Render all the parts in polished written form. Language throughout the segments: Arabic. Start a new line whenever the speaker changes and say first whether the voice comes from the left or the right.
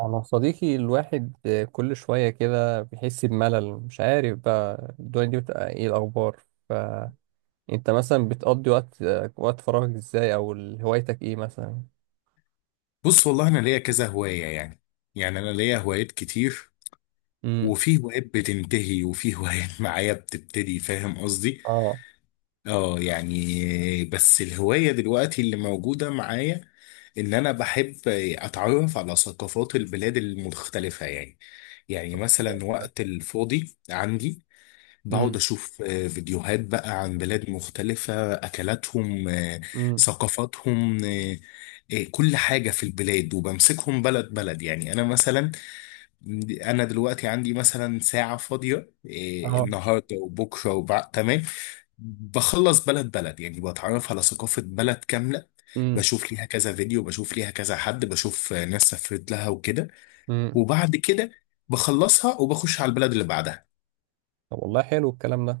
right: أنا صديقي الواحد، كل شوية كده بيحس بملل، مش عارف بقى الدنيا دي بتبقى إيه الأخبار. فأنت مثلا بتقضي وقت فراغك إزاي، أو هوايتك إيه مثلا؟
left: بص، والله انا ليا كذا هوايه يعني انا ليا هوايات كتير.
right: امم.
left: وفي هوايات بتنتهي، وفي هوايات معايا بتبتدي، فاهم قصدي؟
right: اه.
left: اه يعني بس الهوايه دلوقتي اللي موجوده معايا ان انا بحب اتعرف على ثقافات البلاد المختلفه يعني مثلا
right: ده.
left: وقت الفاضي عندي بقعد
right: امم.
left: أشوف فيديوهات بقى عن بلاد مختلفة، أكلاتهم،
right: امم.
left: ثقافاتهم، كل حاجة في البلاد، وبمسكهم بلد بلد يعني. أنا مثلا، أنا دلوقتي عندي مثلا ساعة فاضية
right: اه.
left: النهاردة وبكرة وبعد، تمام، بخلص بلد بلد، يعني بتعرف على ثقافة بلد كاملة،
right: امم.
left: بشوف ليها كذا فيديو، بشوف ليها كذا حد، بشوف ناس سافرت لها وكده.
right: امم.
left: وبعد كده بخلصها وبخش على البلد اللي بعدها.
right: طب والله حلو الكلام ده.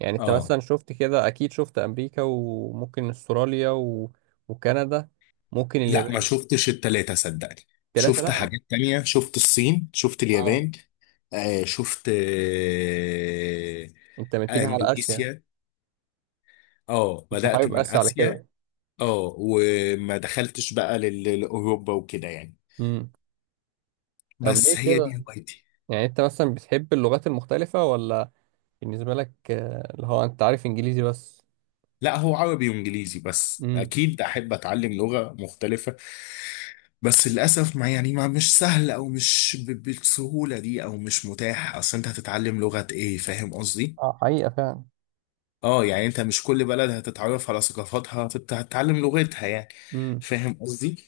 right: يعني أنت
left: اه،
right: مثلا شفت كده، أكيد شفت أمريكا وممكن أستراليا و... وكندا، ممكن
left: لا ما
right: اليابان.
left: شفتش التلاتة صدقني.
right: تلاتة
left: شفت
right: لأ؟
left: حاجات تانية، شفت الصين، شفت
right: اه.
left: اليابان، شفت
right: أنت متجه على آسيا.
left: اندونيسيا. اه
right: أنت
left: بدأت
right: حابب
left: من
right: آسيا على
left: آسيا.
right: كده.
left: اه، وما دخلتش بقى لأوروبا وكده يعني.
right: امم. طب ليه
left: بس هي دي
right: كده؟
left: هوايتي.
right: يعني انت مثلا بتحب اللغات المختلفة، ولا بالنسبة لك اللي هو انت عارف انجليزي بس.
left: لا، هو عربي وانجليزي بس،
right: امم.
left: اكيد احب اتعلم لغة مختلفة. بس للاسف ما يعني، ما مش سهل، او مش بالسهولة دي، او مش متاح. اصل انت هتتعلم لغة ايه، فاهم قصدي؟
right: اه حقيقة فعلا.
left: اه يعني انت مش كل بلد هتتعرف على ثقافاتها فانت هتتعلم لغتها يعني.
right: امم.
left: فاهم قصدي.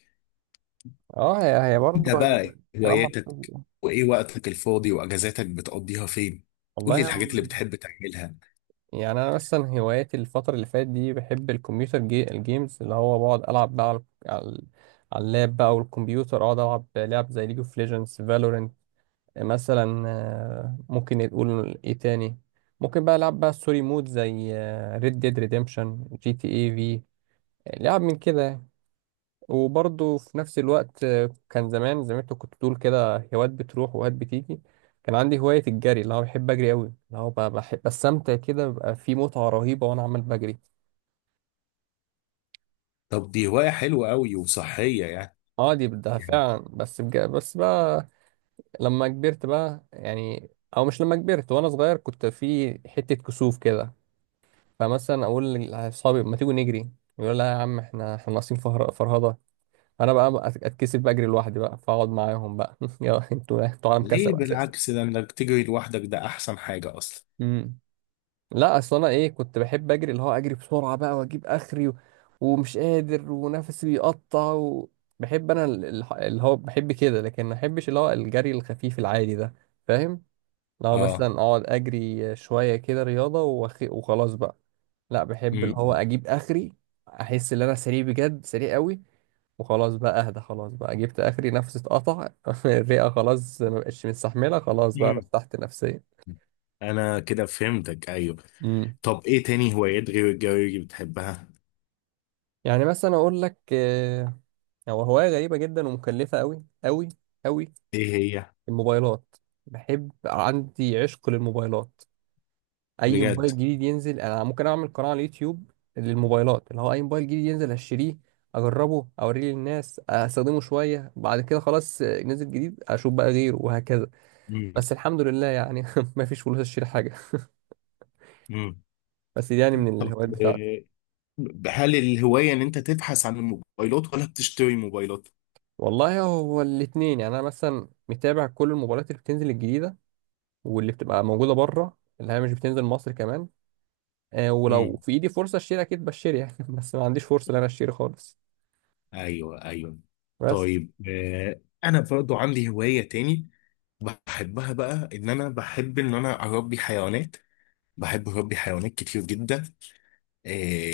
right: اه، هي
left: انت
right: برضه هي
left: بقى إيه
right: كلام
left: هواياتك،
right: منطقي.
left: وايه وقتك الفاضي، واجازاتك بتقضيها فين؟ قول لي
right: والله
left: الحاجات اللي بتحب تعملها.
right: يعني انا مثلا هواياتي الفترة اللي فاتت دي، بحب الكمبيوتر الجيمز، اللي هو بقعد العب بقى على على اللاب بقى والكمبيوتر، اقعد العب لعب زي ليج اوف ليجندز فالورنت مثلا. ممكن نقول ايه تاني، ممكن بقى العب بقى ستوري مود زي ريد ديد ريديمشن جي تي اي. يعني لعب من كده يعني. وبرضه في نفس الوقت كان زمان زي ما انت كنت بتقول كده، هوايات بتروح وهوايات بتيجي. كان عندي هواية الجري، اللي هو بحب أجري أوي، اللي هو بحب بستمتع كده، بيبقى في متعة رهيبة وأنا عمال بجري.
left: طب دي هواية حلوة قوي وصحية يعني.
right: اه دي بدها
left: يعني
right: فعلا، بس بقى لما كبرت بقى يعني، أو مش لما كبرت، وأنا صغير كنت في حتة كسوف كده، فمثلا أقول لأصحابي ما تيجوا نجري، يقول لا يا عم، احنا ناقصين فرهضة. انا بقى اتكسف بقى اجري لوحدي بقى، فاقعد معاهم بقى يا انتوا عالم كسب
left: ليه؟
right: اساسا.
left: بالعكس، ده انك تجري لوحدك ده احسن حاجة اصلا.
right: امم. لا اصل انا ايه، كنت بحب اجري، اللي هو اجري بسرعه بقى واجيب اخري و... ومش قادر ونفسي بيقطع و... بحب انا اللي هو بحب كده، لكن ما بحبش اللي هو الجري الخفيف العادي ده، فاهم. لو
left: اه.
right: مثلا اقعد اجري شويه كده رياضه وخلاص بقى. لا، بحب اللي هو
left: امم.
right: اجيب اخري، احس ان انا سريع بجد، سريع قوي، وخلاص بقى اهدى، خلاص بقى جبت اخري، نفسي اتقطع الرئه خلاص ما بقتش مستحمله، خلاص بقى
left: امم.
right: ارتحت نفسيا.
left: انا كده فهمتك، ايوه.
right: امم.
left: طب ايه تاني هوايات غير الجري بتحبها؟
right: يعني مثلا اقول لك هو هوايه غريبه جدا، ومكلفه قوي قوي قوي:
left: ايه هي؟
right: الموبايلات. بحب، عندي عشق للموبايلات. اي
left: بجد؟
right: موبايل جديد ينزل، انا ممكن اعمل قناه على اليوتيوب للموبايلات، اللي هو اي موبايل جديد ينزل هشتريه، اجربه، اوريه للناس، استخدمه شويه، بعد كده خلاص نزل جديد اشوف بقى غيره، وهكذا.
left: امم.
right: بس الحمد لله يعني ما فيش فلوس اشتري حاجه.
left: امم.
right: بس دي يعني من
left: طب
right: الهوايات بتاعتي.
left: هل الهواية ان انت تبحث عن الموبايلات ولا بتشتري موبايلات؟
right: والله هو الاتنين. يعني انا مثلا متابع كل المباريات اللي بتنزل الجديده، واللي بتبقى موجوده بره اللي هي مش بتنزل مصر كمان. آه، ولو
left: امم.
right: في ايدي فرصه اشتري، اكيد بشتري يعني بس ما عنديش فرصه ان انا اشتري خالص.
left: ايوه ايوه.
right: بس.
left: طيب انا برضو عندي هواية تاني بحبها بقى، ان انا بحب ان انا اربي حيوانات. بحب اربي حيوانات كتير جدا. آه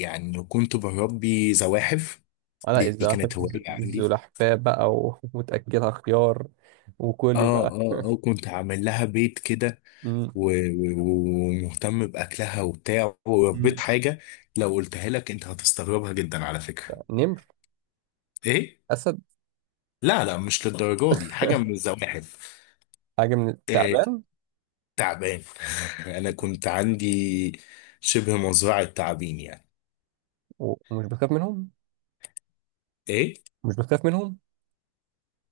left: يعني كنت بربي زواحف.
right: انا
left: دي
right: الزمالك.
left: كانت هواية عندي.
right: الزلحفاه بقى وتاكلها خيار وكلي
left: اه
right: بقى
left: اه اه، كنت عامل لها بيت كده
right: مم.
left: و- و- ومهتم باكلها وبتاع، وربيت
right: مم.
left: حاجة لو قلتها لك انت هتستغربها جدا على فكرة.
right: نمر.
left: ايه؟
right: اسد.
left: لا لا، مش للدرجه دي، حاجه من الزواحف.
right: حاجه من
left: إيه؟
right: التعبان.
left: تعبان. انا كنت عندي شبه مزرعه تعابين يعني.
right: ومش بخاف منهم.
left: ايه؟
right: مش بخاف منهم.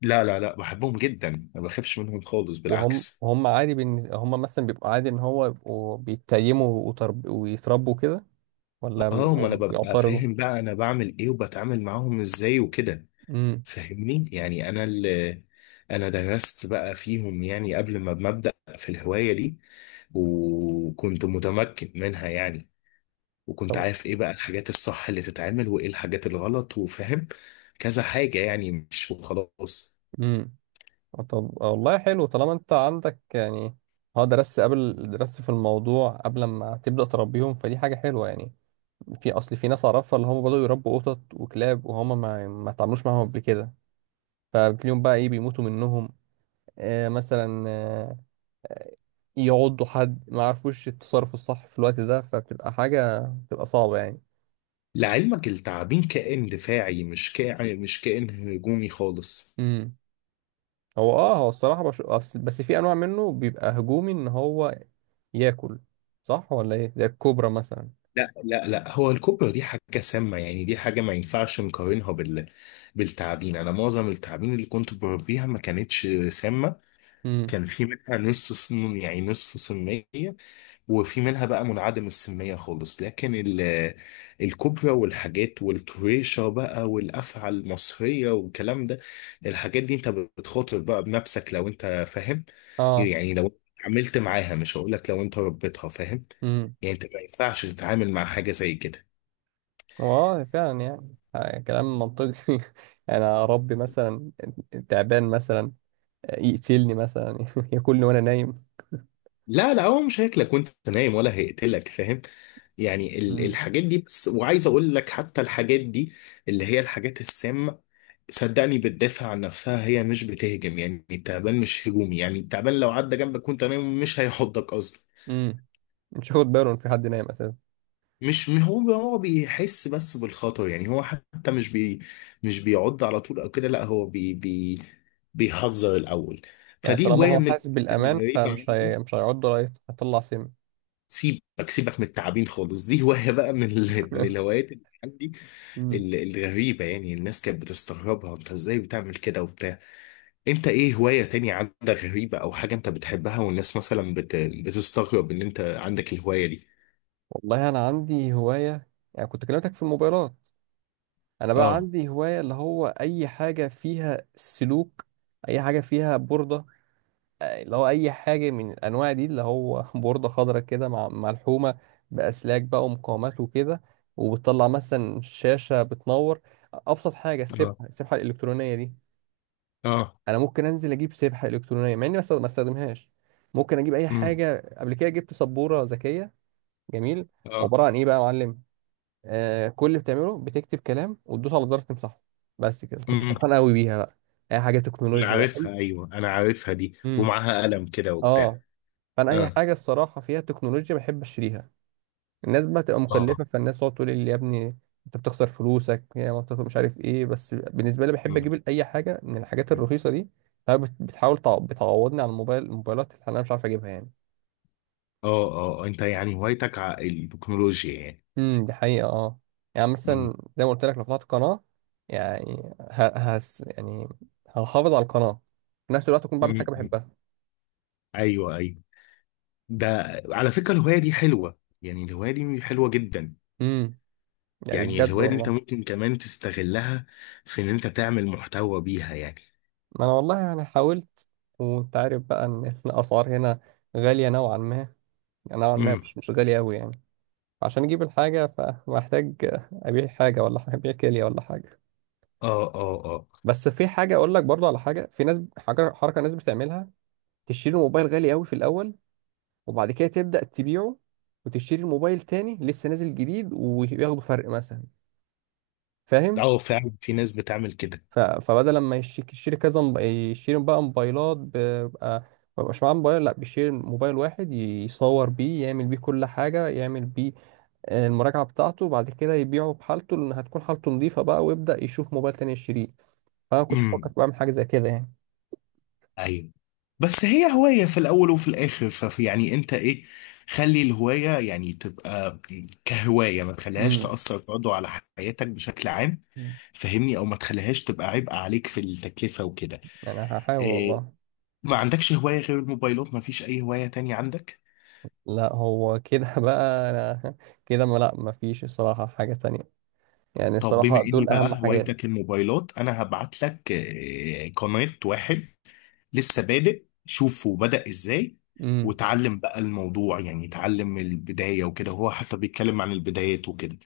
left: لا لا لا، بحبهم جدا، ما بخافش منهم خالص،
right: وهم
left: بالعكس.
right: هم عادي هم مثلا بيبقوا عادي ان هو يبقوا بيتيموا ويتربوا كده، ولا
left: اه، ما
right: بيبقوا
left: انا ببقى
right: بيعترضوا.
left: فاهم بقى انا بعمل ايه وبتعامل معاهم ازاي وكده.
right: امم.
left: فاهمني؟ يعني انا درست بقى فيهم يعني، قبل ما ببدأ في الهوايه دي. وكنت متمكن منها يعني، وكنت
right: طب.
left: عارف ايه بقى الحاجات الصح اللي تتعمل، وايه الحاجات الغلط، وفاهم كذا حاجة يعني، مش وخلاص.
right: امم. طب والله حلو. طالما انت عندك يعني اه درست قبل، درست في الموضوع قبل ما تبدأ تربيهم، فدي حاجة حلوة يعني. في اصل في ناس اعرفها اللي هم بدأوا يربوا قطط وكلاب، وهم ما اتعاملوش معاهم قبل كده، فبتلاقيهم بقى ايه بيموتوا منهم. آه مثلا يعضوا حد، ما عرفوش التصرف الصح في الوقت ده، فبتبقى حاجة بتبقى صعبة يعني.
left: لعلمك التعابين كائن دفاعي، مش كائن، هجومي خالص.
right: امم. هو اه، هو الصراحة بس في انواع منه بيبقى هجومي ان هو ياكل، صح ولا ايه، زي الكوبرا مثلا.
left: لا لا لا، هو الكوبرا دي حاجة سامة يعني، دي حاجة ما ينفعش نقارنها بالتعابين. أنا معظم التعابين اللي كنت بربيها ما كانتش سامة.
right: امم.
left: كان في منها نص صن يعني نصف صنية، وفي منها بقى منعدم السمية خالص. لكن الكوبرا والحاجات والطريشة بقى، والأفعى المصرية والكلام ده، الحاجات دي انت بتخاطر بقى بنفسك لو انت فاهم
right: اه.
left: يعني. لو عملت معاها، مش هقولك لو انت ربيتها، فاهم؟
right: امم.
left: يعني انت ما ينفعش تتعامل مع حاجة زي كده.
right: هو اه فعلا يعني كلام منطقي انا اربي مثلا تعبان مثلا يقتلني مثلا ياكلني وانا نايم.
left: لا لا، هو مش هياكلك وانت نايم ولا هيقتلك، فاهم؟ يعني
right: مم.
left: الحاجات دي بس. وعايز اقول لك، حتى الحاجات دي اللي هي الحاجات السامة، صدقني بتدافع عن نفسها، هي مش بتهجم يعني. التعبان مش هجومي يعني. التعبان لو عدى جنبك وانت نايم مش هيحضك اصلا.
right: امم. مش هاخد باله ان في حد نايم اساسا.
left: مش هو بيحس بس بالخطر يعني. هو حتى مش بيعض على طول او كده، لا هو بي بي بيحذر الاول.
right: يعني
left: فدي
right: طالما
left: هوايه
right: هو
left: من
right: حاسس
left: الهوايات
right: بالأمان
left: الغريبه
right: فمش
left: عندي.
right: مش هيعض، رايت هيطلع سم.
left: سيبك سيبك من التعابين خالص، دي هوايه بقى من الهوايات اللي عندي،
right: مم.
left: الغريبه يعني. الناس كانت بتستغربها، انت ازاي بتعمل كده وبتاع؟ انت ايه هواية تانية عندك غريبة او حاجة انت بتحبها والناس مثلا بتستغرب ان انت عندك الهواية دي؟
right: والله أنا عندي هواية، يعني كنت كلمتك في الموبايلات. أنا بقى
left: اه
right: عندي هواية اللي هو أي حاجة فيها سلوك، أي حاجة فيها بوردة اللي هو أي حاجة من الأنواع دي، اللي هو بوردة خضراء كده مع ملحومة بأسلاك بقى ومقاومات وكده، وبتطلع مثلا شاشة بتنور. أبسط حاجة
left: اه
right: السبحة، السبحة الإلكترونية دي.
left: اه.
right: انا ممكن انزل اجيب سبحه الكترونيه مع اني ما استخدمهاش. ممكن اجيب اي
left: امم.
right: حاجه. قبل كده جبت سبوره ذكيه. جميل.
left: اه.
right: عباره عن ايه بقى يا معلم، آه كل اللي بتعمله بتكتب كلام وتدوس على زرار تمسحه، بس كده. كنت
left: امم.
right: فرحان قوي بيها بقى. اي حاجه
left: انا
right: تكنولوجيا بقى
left: عارفها
right: اي.
left: ايوه، انا عارفها دي،
right: امم.
left: ومعاها قلم كده وبتاع.
right: اه. فانا اي
left: اه.
right: حاجه الصراحه فيها تكنولوجيا بحب اشتريها. الناس بقى تبقى
left: اه.
right: مكلفة، فالناس تقعد تقول لي يا ابني انت بتخسر فلوسك، يا ما بتخسر مش عارف ايه، بس بالنسبة لي بحب
left: مم.
right: اجيب اي حاجة من الحاجات
left: مم.
right: الرخيصة دي، فهي بتحاول بتعوضني عن الموبايلات اللي انا مش عارف اجيبها يعني.
left: اه اه اه، انت يعني هوايتك التكنولوجيا يعني.
right: امم. دي حقيقة اه. يعني
left: مم.
right: مثلا زي ما قلت لك لو فتحت قناة يعني يعني هحافظ على القناة، في نفس الوقت اكون بعمل حاجة
left: مم. مم.
right: بحبها.
left: ايوه ايوه. ده على فكرة الهواية دي حلوة يعني، الهواية دي حلوة جدا.
right: امم. يعني
left: يعني
right: بجد
left: الهواية دي انت
right: والله.
left: ممكن كمان تستغلها في ان انت تعمل محتوى بيها يعني.
right: ما انا والله يعني حاولت، وانت عارف بقى ان الاسعار هنا غالية نوعا ما، يعني نوعا ما
left: امم.
right: مش غالية قوي يعني. عشان اجيب الحاجه فمحتاج ابيع حاجه، ولا ابيع كليه ولا حاجه.
left: اه اه اه
right: بس في حاجه اقول لك برضه على حاجه، في ناس حاجه حركه ناس بتعملها: تشتري الموبايل غالي قوي في الاول، وبعد كده تبدا تبيعه، وتشتري الموبايل تاني لسه نازل جديد، وياخدوا فرق مثلا، فاهم.
left: اه، فعلا في ناس بتعمل كده.
right: فبدل لما يشتري يشتري كذا يشتري بقى موبايلات، بيبقى ما بيبقاش معاه موبايل، لا بيشتري موبايل واحد يصور بيه، يعمل بيه كل حاجه، يعمل بيه المراجعة بتاعته، بعد كده يبيعه بحالته، لأن هتكون حالته نظيفة بقى، ويبدأ يشوف موبايل تاني يشتريه. فأنا كنت بفكر
left: امم.
right: بعمل حاجة زي كده يعني.
left: ايوه. بس هي هواية في الأول وفي الآخر، ففي يعني أنت إيه، خلي الهواية يعني تبقى كهواية، ما تخليهاش
right: امم.
left: تأثر برضه على حياتك بشكل عام، فهمني؟ أو ما تخليهاش تبقى عبء عليك في التكلفة وكده.
right: يعني هحاول
left: إيه؟
right: والله.
left: ما عندكش هواية غير الموبايلات؟ ما فيش أي هواية تانية عندك؟
right: لا هو كده بقى أنا كده، ما لا مفيش الصراحة حاجة تانية. يعني
left: طب بما
right: الصراحة
left: إني
right: دول أهم
left: بقى
right: حاجات.
left: هوايتك الموبايلات، أنا هبعت لك إيه، قناة واحد لسه بادئ، شوفه بدأ ازاي،
right: امم.
left: وتعلم بقى الموضوع، يعني تعلم البداية وكده، هو حتى بيتكلم عن البدايات وكده.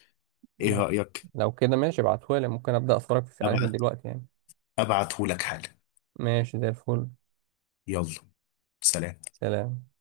left: ايه
right: لو
left: رأيك؟
right: كده ماشي ابعتهولي، ممكن أبدأ أتفرج عليها من
left: ابعت
right: دلوقتي يعني.
left: ابعته لك حالا.
right: ماشي زي الفل.
left: يلا، سلام.
right: سلام.